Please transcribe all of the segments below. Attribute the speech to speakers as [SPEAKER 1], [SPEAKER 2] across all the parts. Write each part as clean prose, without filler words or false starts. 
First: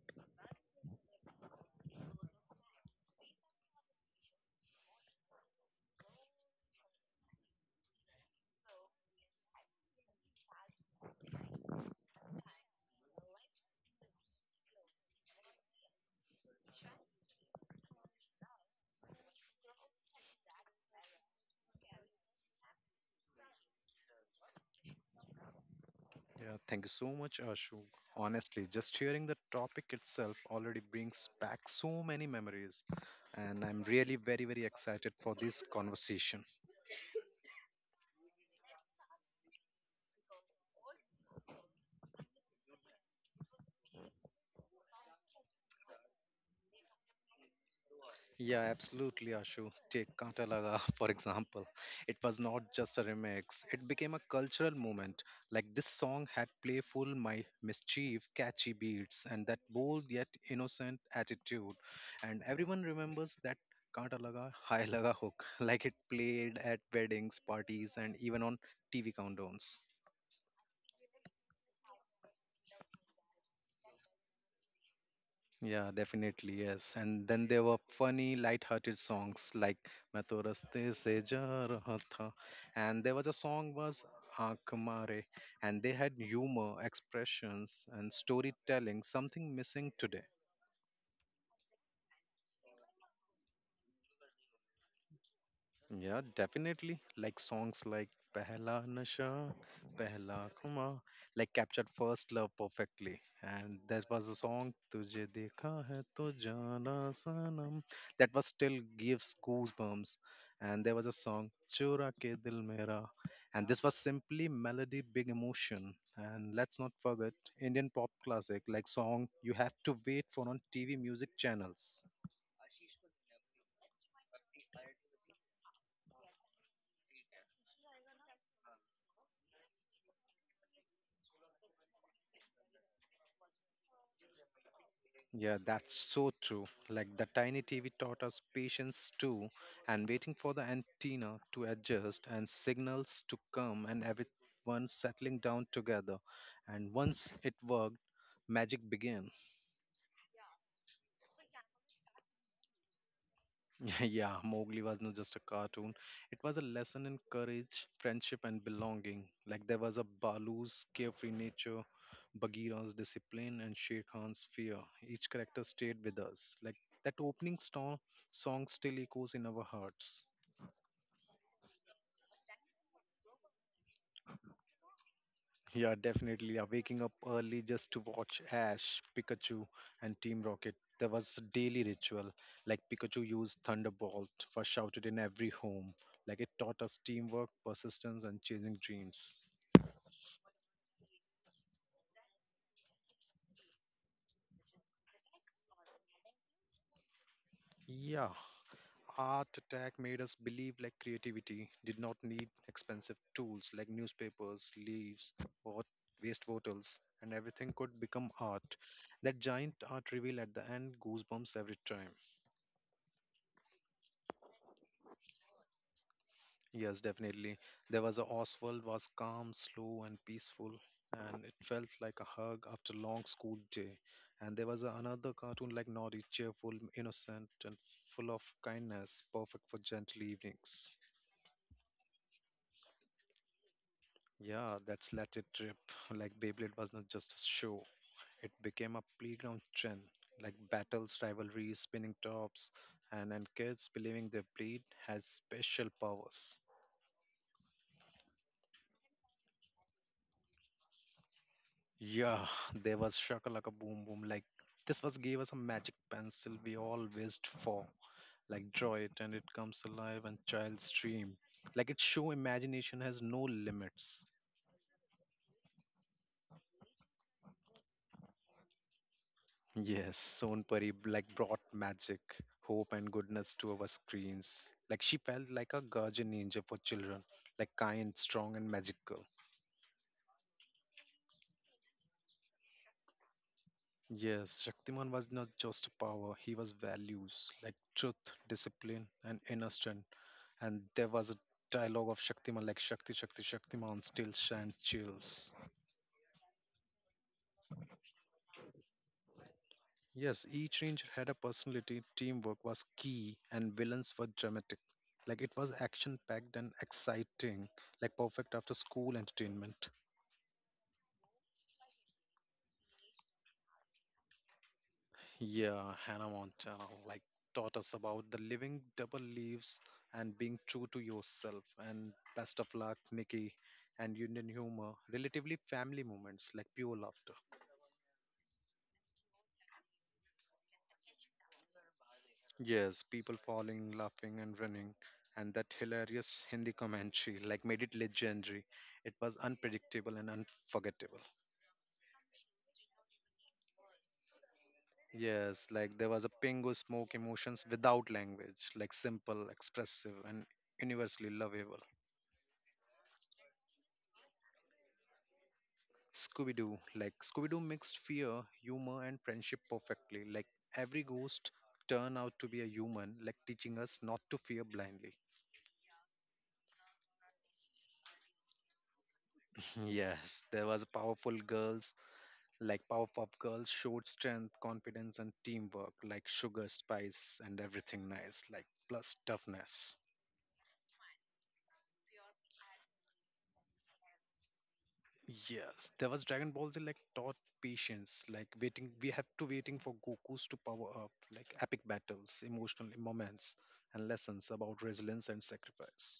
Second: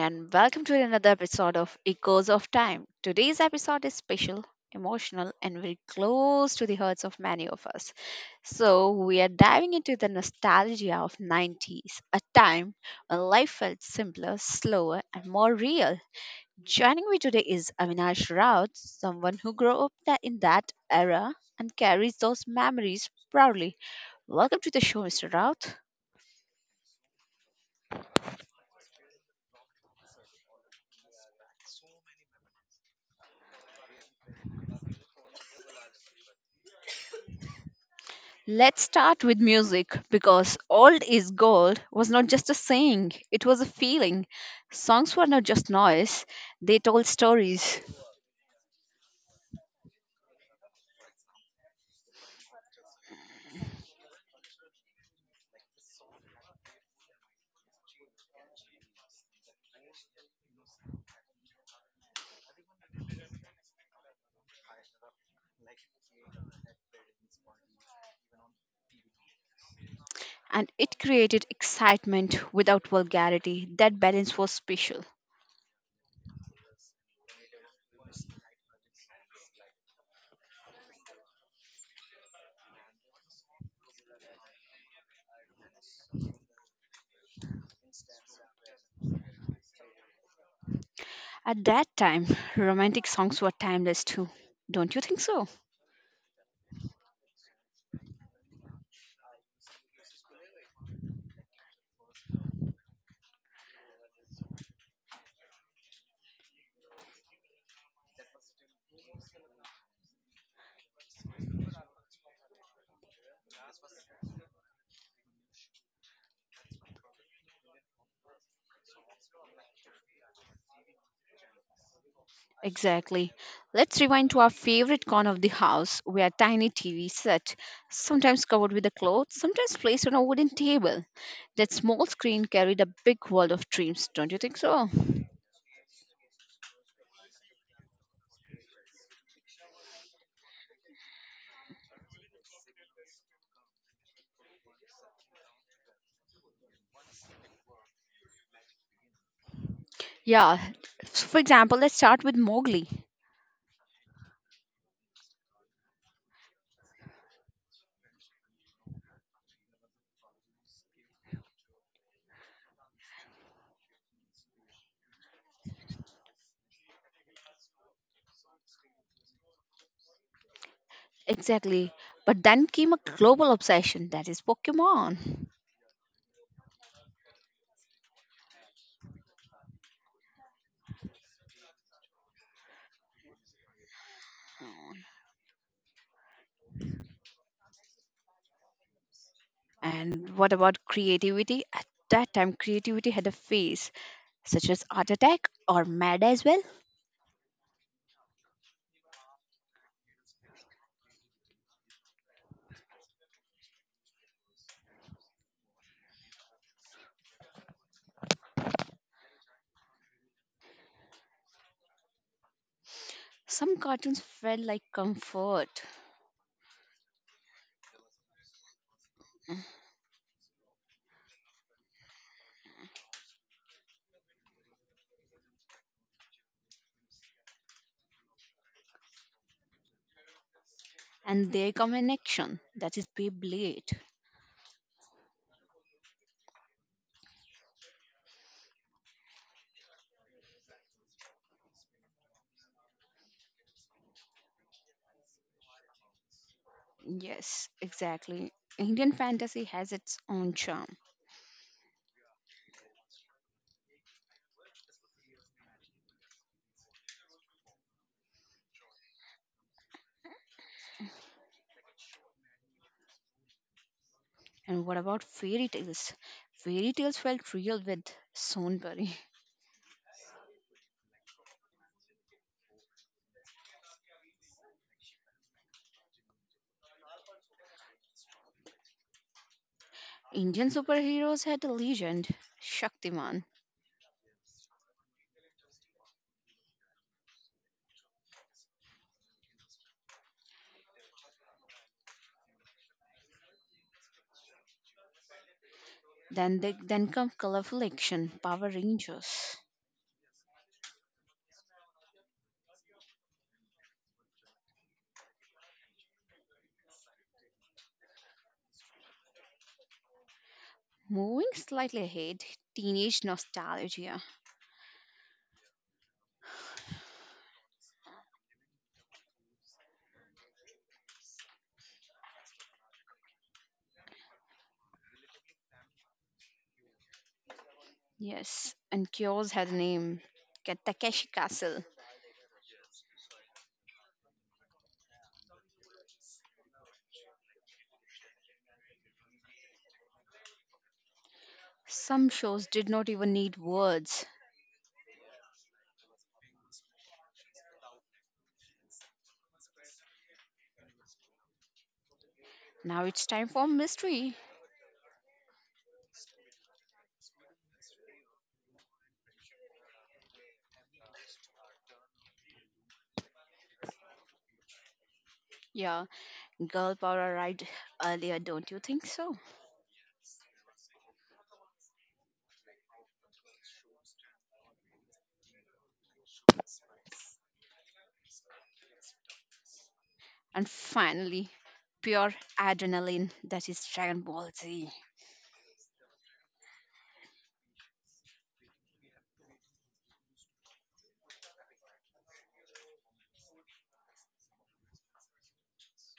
[SPEAKER 1] and welcome to another episode of Echoes of Time. Today's episode is special, emotional, and very close to the hearts of many of us. So, we are diving into the nostalgia of 90s, a time when life felt simpler, slower, and more real. Joining me today is Avinash Raut, someone who in that era and carries those memories proudly. Welcome to the show, Mr. Raut.
[SPEAKER 2] Yeah, thank you so much, Ashu. Honestly, just hearing the topic itself already brings back so many memories, and I'm really very, very excited for this conversation.
[SPEAKER 1] Let's start with music because Old is Gold was not just a saying, it was a feeling. Songs were not just noise, they told stories.
[SPEAKER 2] Yeah, absolutely, Ashu. Take Kaanta Laga, for example. It was not just a remix, it became a cultural movement. Like this song had playful, my mischief, catchy beats, and that bold yet innocent attitude. And everyone remembers that Kaanta Laga, High Laga hook, like it played at weddings, parties, and even on TV countdowns.
[SPEAKER 1] And it created excitement without vulgarity. That balance was special.
[SPEAKER 2] Yeah, definitely, yes. And then there were funny, light-hearted songs like "मैं तो रस्ते से जा रहा था," and there was a song was "आंख मारे," and they had humor, expressions, and storytelling, something missing today.
[SPEAKER 1] At that time, romantic songs were timeless too. Don't you think so?
[SPEAKER 2] Yeah, definitely. Like songs like Pehla Nasha, Pehla Khuma, like captured first love perfectly. And that was a song Tujhe Dekha Hai To Jana Sanam that was still gives goosebumps. And there was a song Chura Ke Dil Mera, and this was simply melody, big emotion. And let's not forget Indian pop classic like song you have to wait for on TV music channels.
[SPEAKER 1] Exactly. Let's rewind to our favorite corner of the house where tiny TV set, sometimes covered with a cloth, sometimes placed on a wooden table. That small screen carried a big world of dreams, don't you think so?
[SPEAKER 2] Yeah, that's so true. Like the tiny TV taught us patience too, and waiting for the antenna to adjust and signals to come, and everyone settling down together. And once it worked, magic began.
[SPEAKER 1] Yeah. So for example, let's start with Mowgli.
[SPEAKER 2] Yeah, Mowgli was not just a cartoon. It was a lesson in courage, friendship, and belonging. Like there was a Balu's carefree nature, Bagheera's discipline, and Shere Khan's fear. Each character stayed with us. Like that opening song, song still echoes in our hearts.
[SPEAKER 1] Exactly. But then came a global obsession, that is Pokemon.
[SPEAKER 2] Yeah, definitely. Yeah, waking up early just to watch Ash, Pikachu, and Team Rocket. There was a daily ritual. Like Pikachu used Thunderbolt, was shouted in every home. Like it taught us teamwork, persistence, and chasing dreams.
[SPEAKER 1] And what about creativity? At that time, creativity had a phase, such as Art Attack or Mad as well.
[SPEAKER 2] Yeah, Art Attack made us believe like creativity did not need expensive tools like newspapers, leaves, or waste bottles, and everything could become art. That giant art reveal at the end goosebumps every time.
[SPEAKER 1] Some cartoons felt like comfort.
[SPEAKER 2] Yes, definitely. There was a Oswald was calm, slow, and peaceful, and it felt like a hug after long school day. And there was another cartoon like Noddy, cheerful, innocent, and full of kindness, perfect for gentle evenings.
[SPEAKER 1] And there their action, that is Beyblade.
[SPEAKER 2] Yeah, that's Let It Rip. Like Beyblade was not just a show; it became a playground trend. Like battles, rivalries, spinning tops, and kids believing their blade has special powers.
[SPEAKER 1] Yes, exactly. Indian fantasy has its own charm.
[SPEAKER 2] Yeah, there was shakalaka boom boom. Like this was gave us a magic pencil we all wished for. Like draw it and it comes alive and child's dream. Like its show imagination has no limits.
[SPEAKER 1] And what about fairy tales? Fairy tales felt real with Sonburi.
[SPEAKER 2] Yes, Sonpari like brought magic, hope and goodness to our screens. Like she felt like a guardian angel for children, like kind, strong and magical.
[SPEAKER 1] Indian superheroes had a legend, Shaktiman.
[SPEAKER 2] Yes, Shaktiman was not just power, he was values like truth, discipline and inner strength and there was a dialogue of Shaktiman like Shakti, Shakti, Shaktiman, still and chills.
[SPEAKER 1] Then come colorful action, Power Rangers.
[SPEAKER 2] Yes, each ranger had a personality, teamwork was key, and villains were dramatic. Like it was action packed and exciting, like perfect after school entertainment.
[SPEAKER 1] Moving slightly ahead, teenage nostalgia.
[SPEAKER 2] Yeah, Hannah Montana like taught us about the living double leaves and being true to yourself. And best of luck, Nikki, and Union humor, relatively family moments like pure laughter.
[SPEAKER 1] Yes, and Cures had a name, Takeshi Castle.
[SPEAKER 2] Yes, people falling, laughing, and running. And that hilarious Hindi commentary, like, made it legendary. It was unpredictable and unforgettable.
[SPEAKER 1] Some shows did not even need words.
[SPEAKER 2] Yes, like, there was a Pingu smoke emotions without language, like, simple, expressive, and universally lovable.
[SPEAKER 1] Now it's time for mystery.
[SPEAKER 2] Scooby Doo, like, Scooby Doo mixed fear, humor, and friendship perfectly. Like, every ghost turned out to be a human, like, teaching us not to fear blindly.
[SPEAKER 1] Yeah, girl power arrived earlier, don't you think so?
[SPEAKER 2] Yes, there was powerful girls like Powerpuff Girls showed strength, confidence, and teamwork, like sugar, spice, and everything nice, like plus toughness.
[SPEAKER 1] And finally, pure adrenaline, that is Dragon Ball Z.
[SPEAKER 2] Yes, there was Dragon Ball Z like taught patience, like waiting. We have to waiting for Goku's to power up, like epic battles, emotional moments, and lessons about resilience and sacrifice.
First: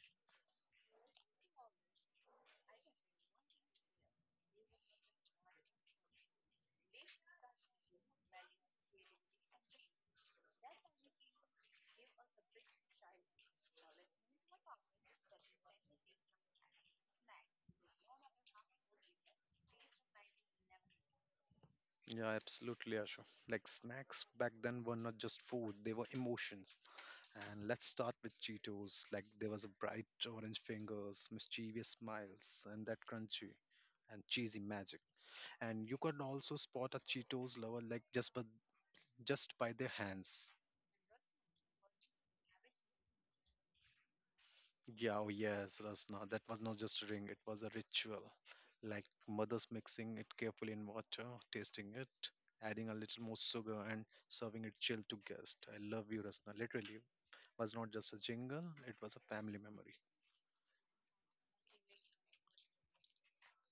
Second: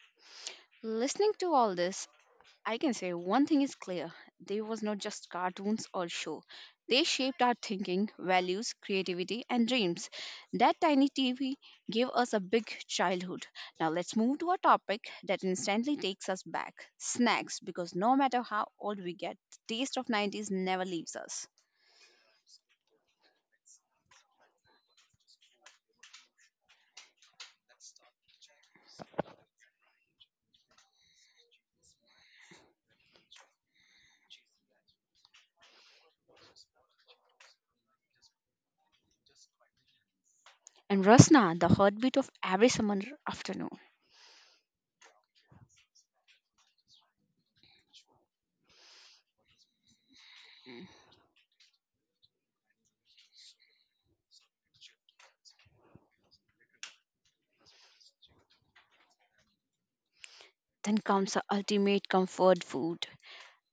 [SPEAKER 1] Listening to all this, I can say one thing is clear: they was not just cartoons or show. They shaped our thinking, values, creativity, and dreams. That tiny TV gave us a big childhood. Now let's move to a topic that instantly takes us back, snacks, because no matter how old we get, the taste of 90s never leaves us.
[SPEAKER 2] Yeah, absolutely, Ashu. Like snacks back then were not just food; they were emotions. And let's start with Cheetos. Like there was a bright orange fingers, mischievous smiles, and that crunchy and cheesy magic. And you could also spot a Cheetos lover like just by their hands.
[SPEAKER 1] And Rasna, the heartbeat of every summer afternoon.
[SPEAKER 2] Yeah, oh yes, Rasna. That was not just a ring, it was a ritual. Like mothers mixing it carefully in water, tasting it, adding a little more sugar and serving it chilled to guests. I love you, Rasna. Literally was not just a jingle, it was a family memory.
[SPEAKER 1] Then comes the ultimate comfort food,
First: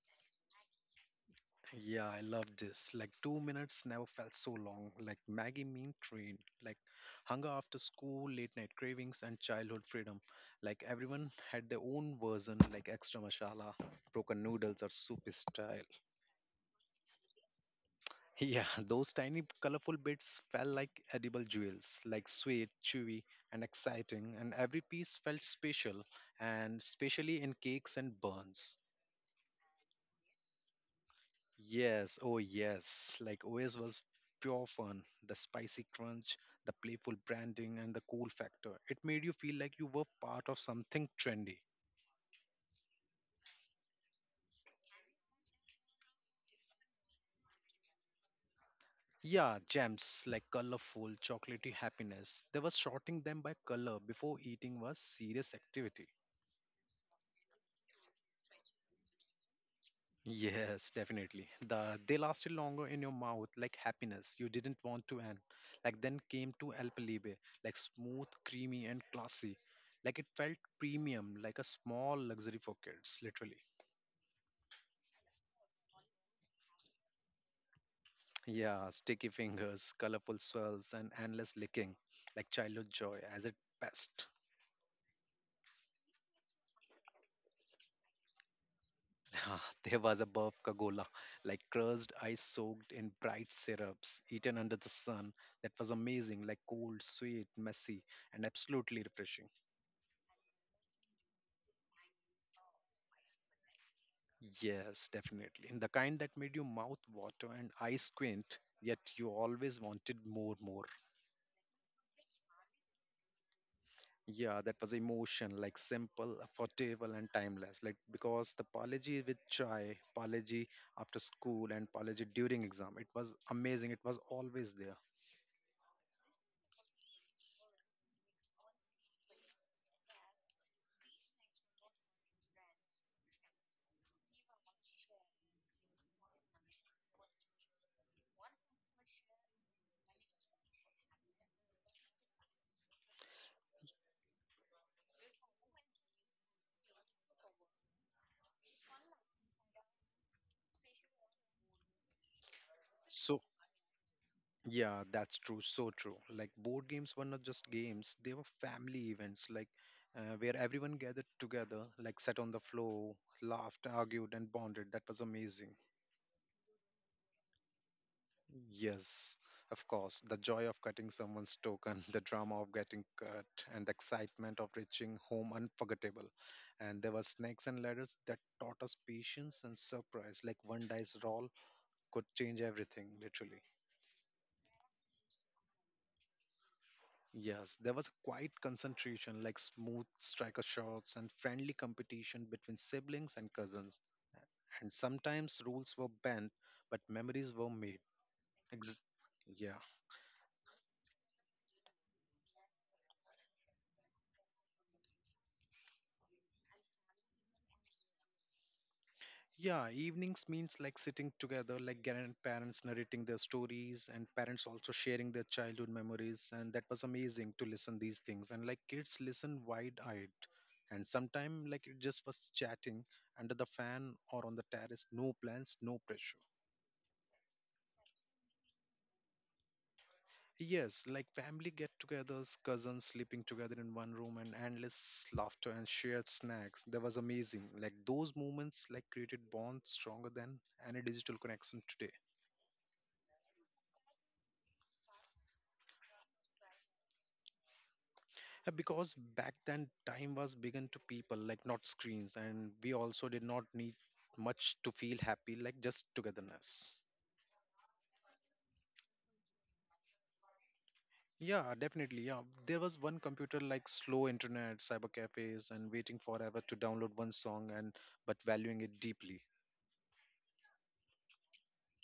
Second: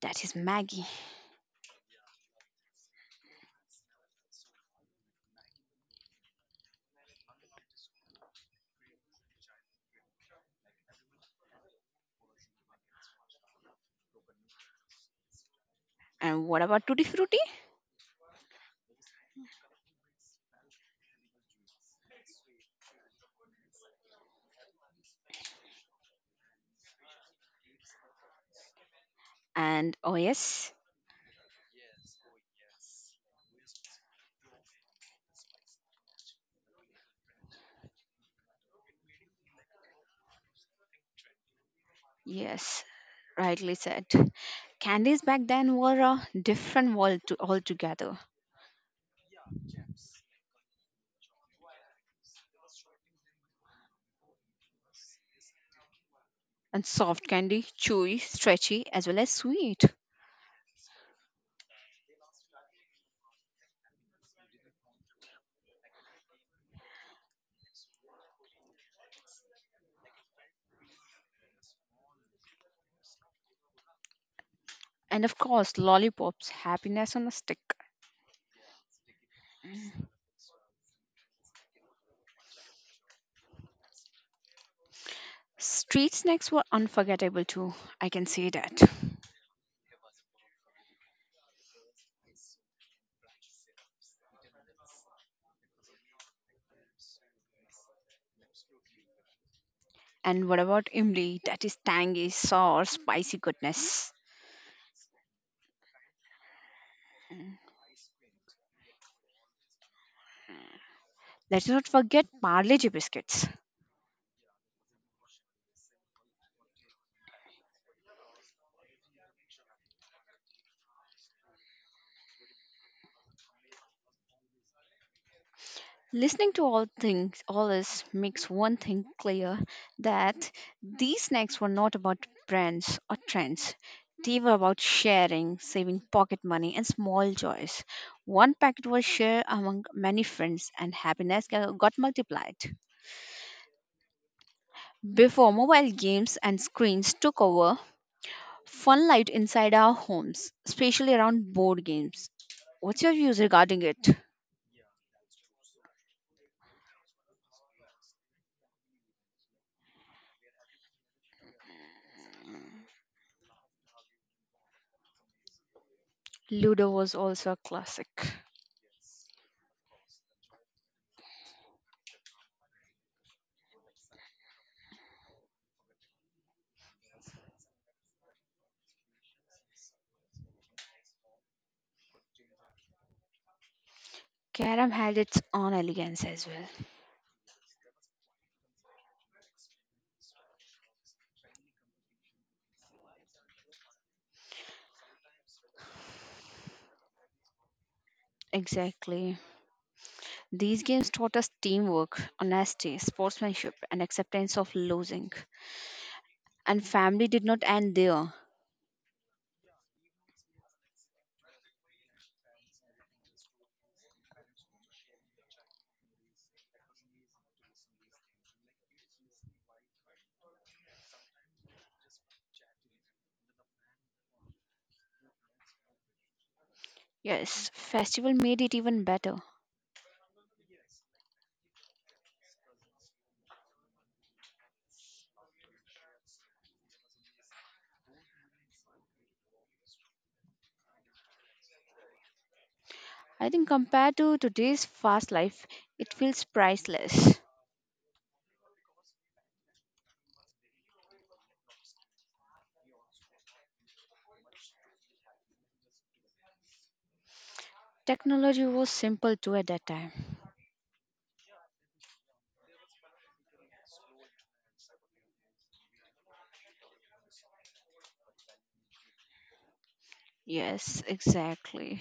[SPEAKER 1] that is Maggie.
[SPEAKER 2] Yeah, I love this. Like two minutes never felt so long. Like Maggie Mean Train. Like hunger after school, late night cravings, and childhood freedom. Like everyone had their own version, like extra masala, broken noodles, or soupy style.
[SPEAKER 1] And what about Tutti Frutti?
[SPEAKER 2] Yeah, those tiny colorful bits felt like edible jewels, like sweet, chewy, and exciting. And every piece felt special, and especially in cakes and buns.
[SPEAKER 1] And oh, yes,
[SPEAKER 2] Yes, oh yes. Like OS was pure fun. The spicy crunch, the playful branding, and the cool factor. It made you feel like you were part of something trendy.
[SPEAKER 1] yes. Rightly said. Candies back then were a different world to altogether.
[SPEAKER 2] Yeah, gems like colorful, chocolatey happiness. They were sorting them by color before eating was serious activity.
[SPEAKER 1] And soft candy, chewy, stretchy, as well as sweet.
[SPEAKER 2] Yes, definitely. They lasted longer in your mouth, like happiness you didn't want to end. Like then came to El Pelibe, like smooth, creamy, and classy. Like it felt premium, like a small luxury for kids, literally.
[SPEAKER 1] And of course, lollipops, happiness on a stick.
[SPEAKER 2] Yeah, sticky fingers,
[SPEAKER 1] Mm.
[SPEAKER 2] colorful swirls, and endless licking, like childhood joy as it best.
[SPEAKER 1] Street snacks were unforgettable too, I can say that.
[SPEAKER 2] Ah, there was a buff kagola, like crushed ice soaked in bright syrups, eaten under the sun. That was amazing, like cold, sweet, messy, and absolutely refreshing.
[SPEAKER 1] And what about imli? That is tangy, sour, spicy goodness.
[SPEAKER 2] Yes, definitely. And the kind that made your mouth water and eyes squint, yet you always wanted more, more.
[SPEAKER 1] Let's not forget Parle G biscuits.
[SPEAKER 2] Yeah, that was emotion, like simple, affordable, and timeless. Like because the apology with chai, apology after school, and apology during exam, it was amazing. It was always there.
[SPEAKER 1] Listening to all things, all this makes one thing clear, that these snacks were not about brands or trends. They were about sharing, saving pocket money, and small joys. One packet was shared among many friends, and got multiplied. Before mobile games and screens took over, fun light inside our homes, especially around board games. What's your views
[SPEAKER 2] So
[SPEAKER 1] regarding it?
[SPEAKER 2] Yeah, that's true. So true. Like board games were not just games, they were family events, like where everyone gathered together, like sat on the floor, laughed, argued, and bonded. That was amazing.
[SPEAKER 1] Ludo was also a classic.
[SPEAKER 2] Yes, of course. The joy of cutting someone's token, the drama of getting cut, and the excitement of reaching home unforgettable. And there were snakes and ladders that taught us patience and surprise. Like one dice roll could change everything, literally.
[SPEAKER 1] Carom had its own elegance as well.
[SPEAKER 2] Yes, there was a quiet concentration, like smooth striker shots and friendly competition between siblings and cousins. And sometimes rules were bent, but memories were made. Ex-
[SPEAKER 1] Exactly.
[SPEAKER 2] yeah.
[SPEAKER 1] These games taught us teamwork, honesty, sportsmanship, and acceptance of losing. And family did not end there.
[SPEAKER 2] Yeah, evenings means like sitting together, like grandparents narrating their stories and parents also sharing their childhood memories. And that was amazing to listen these things. And like kids listen wide-eyed. And sometimes like it just was chatting under the fan or on the terrace, no plans, no pressure.
[SPEAKER 1] Yes, festival made it even better.
[SPEAKER 2] Yes, like family get-togethers, cousins sleeping together in one room, and endless laughter and shared snacks. That was amazing. Like those moments, like created bonds stronger than any digital connection today.
[SPEAKER 1] I think compared to today's fast life, it feels priceless.
[SPEAKER 2] Because back then, time was given to people, like not screens, and we also did not need much to feel happy, like just togetherness.
[SPEAKER 1] Technology was simple too at that time.
[SPEAKER 2] Yeah, definitely. Yeah, there was one computer like slow internet, cyber cafes, and waiting forever to download one song, and but valuing it deeply.
[SPEAKER 1] Yes, exactly.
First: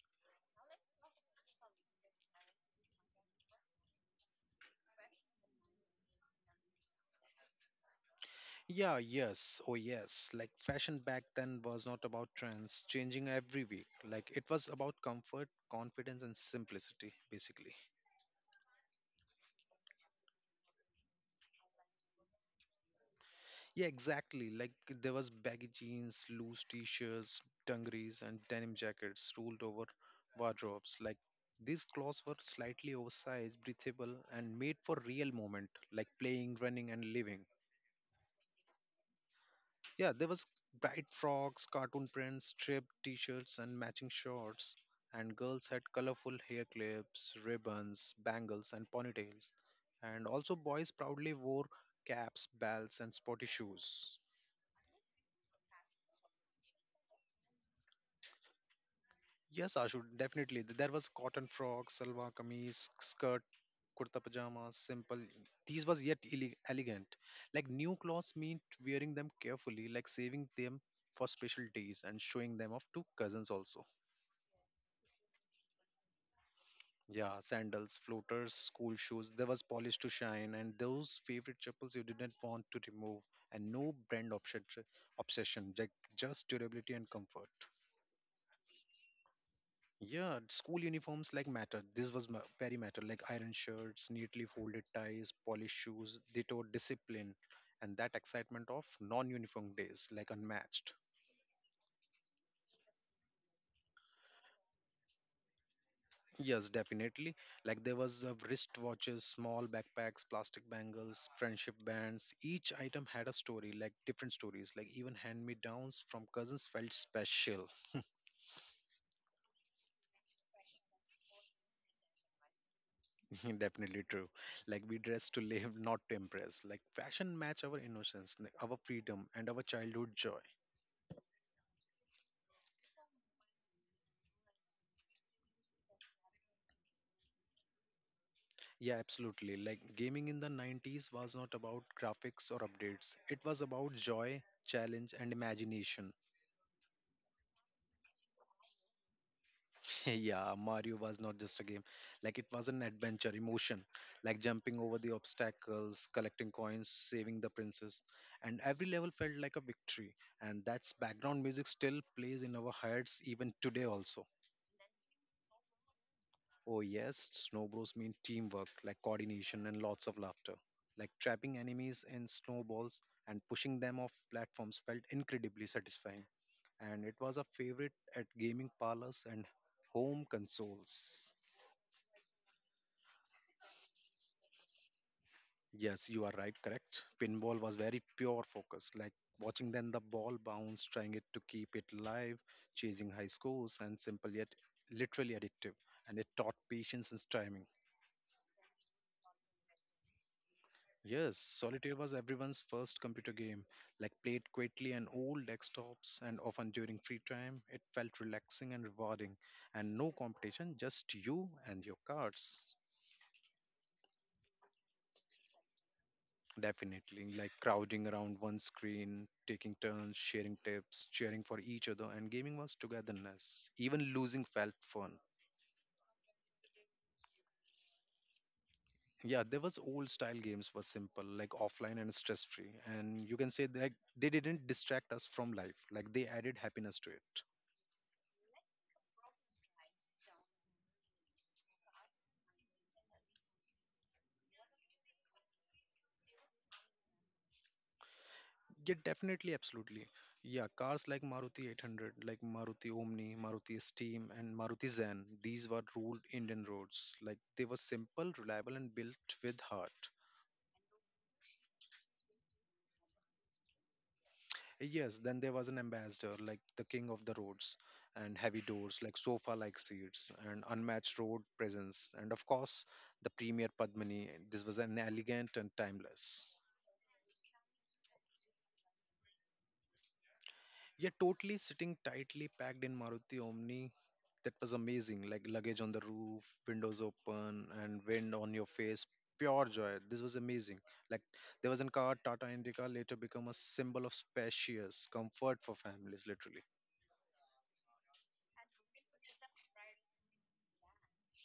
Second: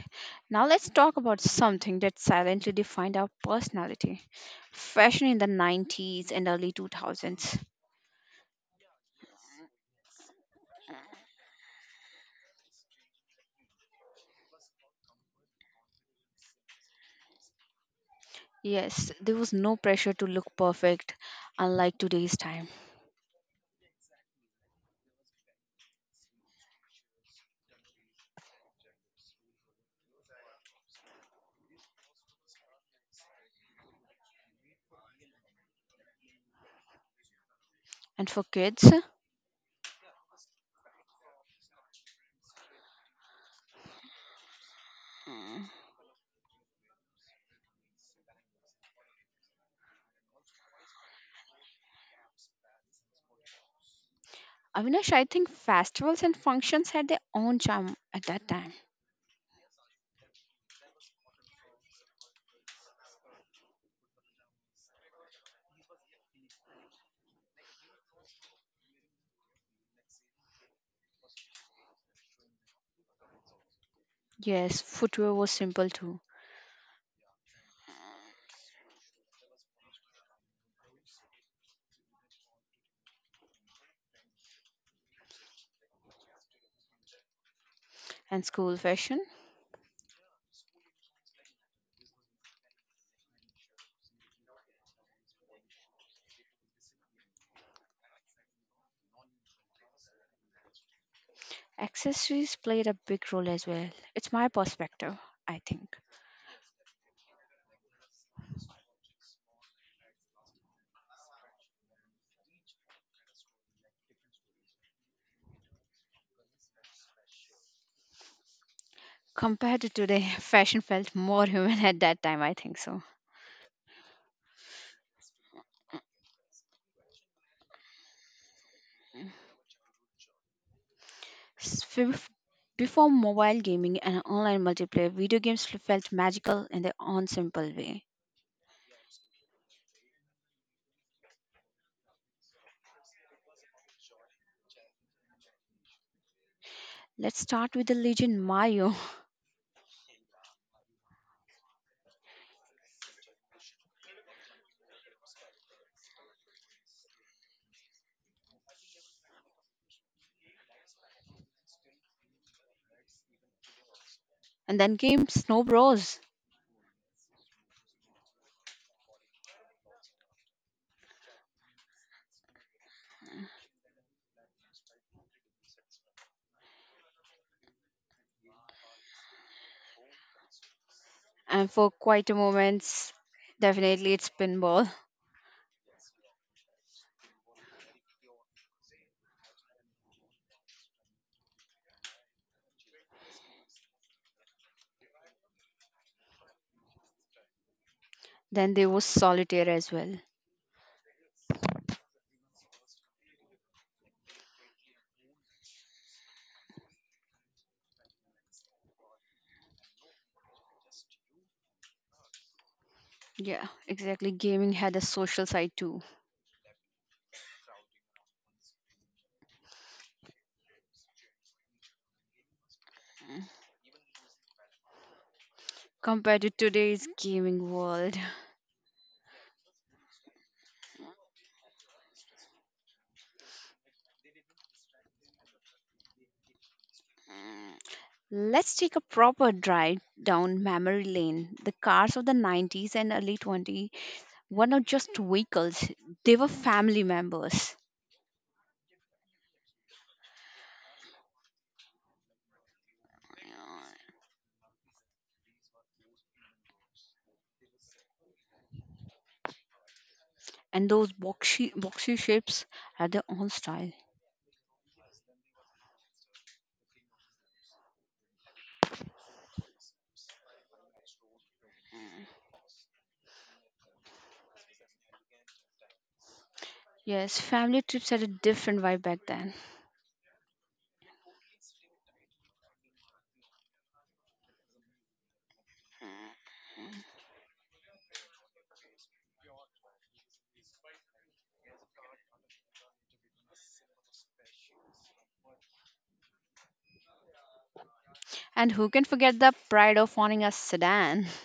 [SPEAKER 1] Now let's talk about something that silently defined our personality, fashion in the 90s and early 2000s.
[SPEAKER 2] Yeah, yes, oh yes. Like fashion back then was not about trends changing every week. Like it was about comfort, confidence, and simplicity, basically.
[SPEAKER 1] Yes, there was no pressure to look perfect, unlike today's time.
[SPEAKER 2] Yeah, exactly. Like there was baggy jeans, loose t-shirts, dungarees, and denim jackets ruled over wardrobes. Like these clothes were slightly oversized, breathable, and made for real moment, like playing, running, and living.
[SPEAKER 1] And for kids,
[SPEAKER 2] Yeah, there was bright frocks, cartoon prints, striped t-shirts and matching shorts, and girls
[SPEAKER 1] mm,
[SPEAKER 2] had colorful hair clips, ribbons, bangles and ponytails. And also boys proudly wore caps, belts and sporty shoes.
[SPEAKER 1] Avinash, I think festivals and functions had their own charm at that time.
[SPEAKER 2] Yes, Ashu, definitely. There was cotton frock, salwar kameez, skirt, kurta pajamas, simple. These was yet elegant. Like new clothes meant wearing them carefully, like saving them for special days and showing them off to cousins also.
[SPEAKER 1] Yes, footwear was simple too,
[SPEAKER 2] Yeah, sandals, floaters, school shoes. There was polish to shine, and those favorite chapels you didn't want to remove, and no brand obsession, like just durability and comfort.
[SPEAKER 1] and school fashion.
[SPEAKER 2] Yeah, school uniforms like matter. This was very matter, like iron shirts, neatly folded ties, polished shoes. They taught discipline, and that excitement of non-uniform days, like unmatched.
[SPEAKER 1] Accessories played a big role as well. It's my perspective, I think.
[SPEAKER 2] Yes, definitely. Like there was wristwatches, small backpacks, plastic bangles, friendship bands. Each item had a story, like different stories. Like even hand-me-downs from cousins felt special.
[SPEAKER 1] Compared to today, fashion felt more human at that time, I think so.
[SPEAKER 2] Definitely true. Like we dress to live, not to impress. Like fashion match our innocence, like, our freedom, and our childhood joy.
[SPEAKER 1] S- f- Before mobile gaming and online multiplayer, video games felt magical in their own simple way.
[SPEAKER 2] Yeah, absolutely. Like gaming in the 90s was not about graphics or updates. It was about joy, challenge, and imagination.
[SPEAKER 1] Let's start with the legend Mario.
[SPEAKER 2] Yeah, Mario was not just a game. Like it was an adventure, emotion, like jumping over the obstacles, collecting coins, saving the princess, and every level felt like a victory. And that's background music still plays in our heads even today also.
[SPEAKER 1] And then came Snow Bros.
[SPEAKER 2] Oh yes, Snow Bros mean teamwork, like coordination and lots of laughter. Like trapping enemies in snowballs and pushing them off platforms felt incredibly satisfying. And it was a favorite at gaming parlors and home consoles.
[SPEAKER 1] And for quite a moments, definitely it's pinball.
[SPEAKER 2] Yes, you are right, correct. Pinball was very pure focus, like watching then the ball bounce, trying it to keep it live, chasing high scores, and simple yet literally addictive. And it taught patience and timing.
[SPEAKER 1] Then there was solitaire as well.
[SPEAKER 2] Yes, Solitaire was everyone's first computer game, like played quietly on old desktops and often during free time. It felt relaxing and rewarding, and no competition, just you and your cards.
[SPEAKER 1] Yeah, exactly. Gaming had a social side too,
[SPEAKER 2] Definitely, like crowding around one screen, taking turns, sharing tips, cheering for each other, and gaming was togetherness. Even losing felt fun.
[SPEAKER 1] compared to today's gaming world.
[SPEAKER 2] Yeah, there was old style games were simple, like offline and stress free, and you can say that like, they didn't distract us from life. Like they added happiness to it.
[SPEAKER 1] Let's take a proper drive down memory lane. The cars of the 90s and early 20s were not just vehicles, they were family members.
[SPEAKER 2] Yeah, definitely, absolutely. Yeah, cars like Maruti 800, like Maruti Omni, Maruti Steam, and Maruti Zen. These were ruled Indian roads. Like they were simple, reliable, and built with heart.
[SPEAKER 1] And those boxy, boxy shapes had their own style.
[SPEAKER 2] Yes, then there was an ambassador, like the king of the roads, and heavy doors, like sofa-like seats, and unmatched road presence, and of course, the premier Padmini. This was an elegant and timeless.
[SPEAKER 1] Yes, family trips had a different vibe back then.
[SPEAKER 2] Yeah, totally sitting tightly packed in Maruti Omni, that was amazing. Like luggage on the roof, windows open, and wind on your face. Pure joy. This was amazing. Like there was a car, Tata Indica, later become a symbol of spacious comfort for families, literally.
[SPEAKER 1] And who can forget the pride of owning a sedan?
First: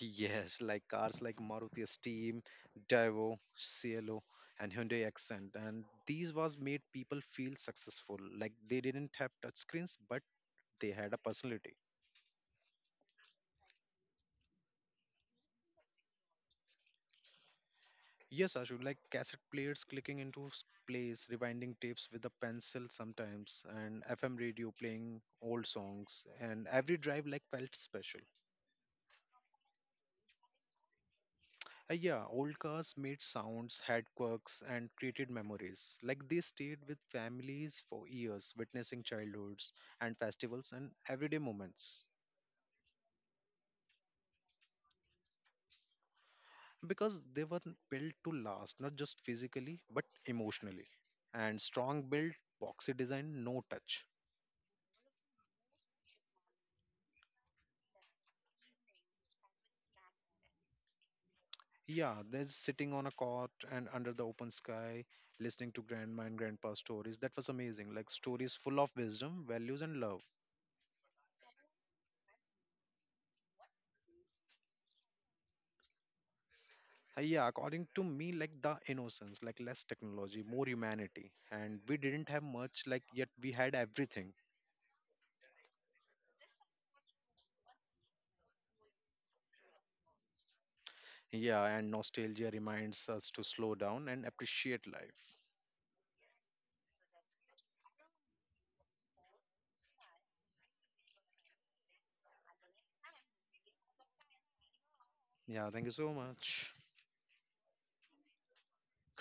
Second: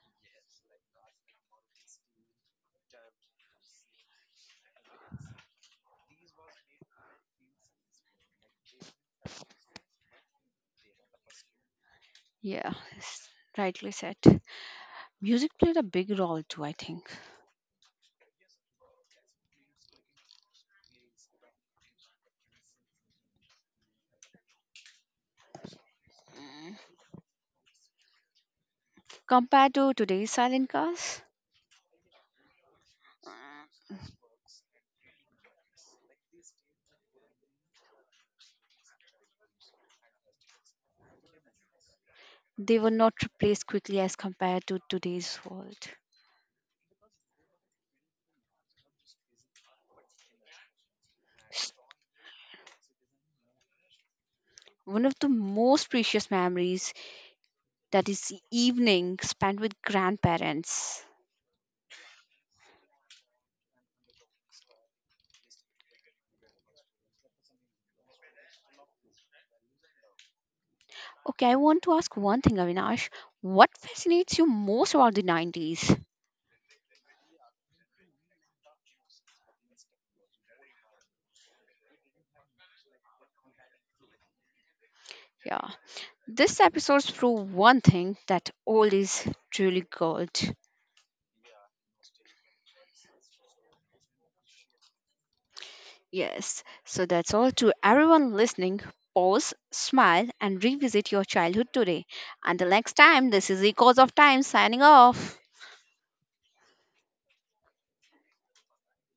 [SPEAKER 2] Yes, like cars like Maruti Steam, Daivo, Cielo, and Hyundai Accent. And these was made people feel successful. Like they didn't have touchscreens, but they had a personality.
[SPEAKER 1] Yeah, it's rightly said. Music played a big role too, I think.
[SPEAKER 2] Yes, Ashu, like cassette players clicking into plays, rewinding tapes with a pencil sometimes, and FM radio playing old songs, and every drive like felt special.
[SPEAKER 1] Compared to today's silent cars,
[SPEAKER 2] Yeah, old cars made sounds, had quirks, and created memories. Like they stayed with families for years, witnessing childhoods and festivals and everyday moments.
[SPEAKER 1] they were not replaced quickly as compared to today's world.
[SPEAKER 2] Because they were built to last, not just physically, but emotionally. And strong build, boxy design, no touch.
[SPEAKER 1] One of the most precious memories, that is evening spent with grandparents.
[SPEAKER 2] Yeah, there's sitting on a cot and under the open sky, listening to grandma and grandpa stories. That was amazing. Like stories full of wisdom, values, and love.
[SPEAKER 1] Okay, I want to ask one thing, Avinash. What fascinates you most about the 90s?
[SPEAKER 2] Yeah, according to me, like the innocence, like less technology, more humanity, and we didn't have much, like yet we had everything.
[SPEAKER 1] Yeah. This episode's prove one thing, that old is truly gold.
[SPEAKER 2] Yeah, and nostalgia reminds us to slow down and appreciate life.
[SPEAKER 1] Yes. So that's all to everyone listening. Pause, smile, and revisit your childhood today. Until next time, this is Echoes of Time signing off.
[SPEAKER 2] Yeah, thank you so much.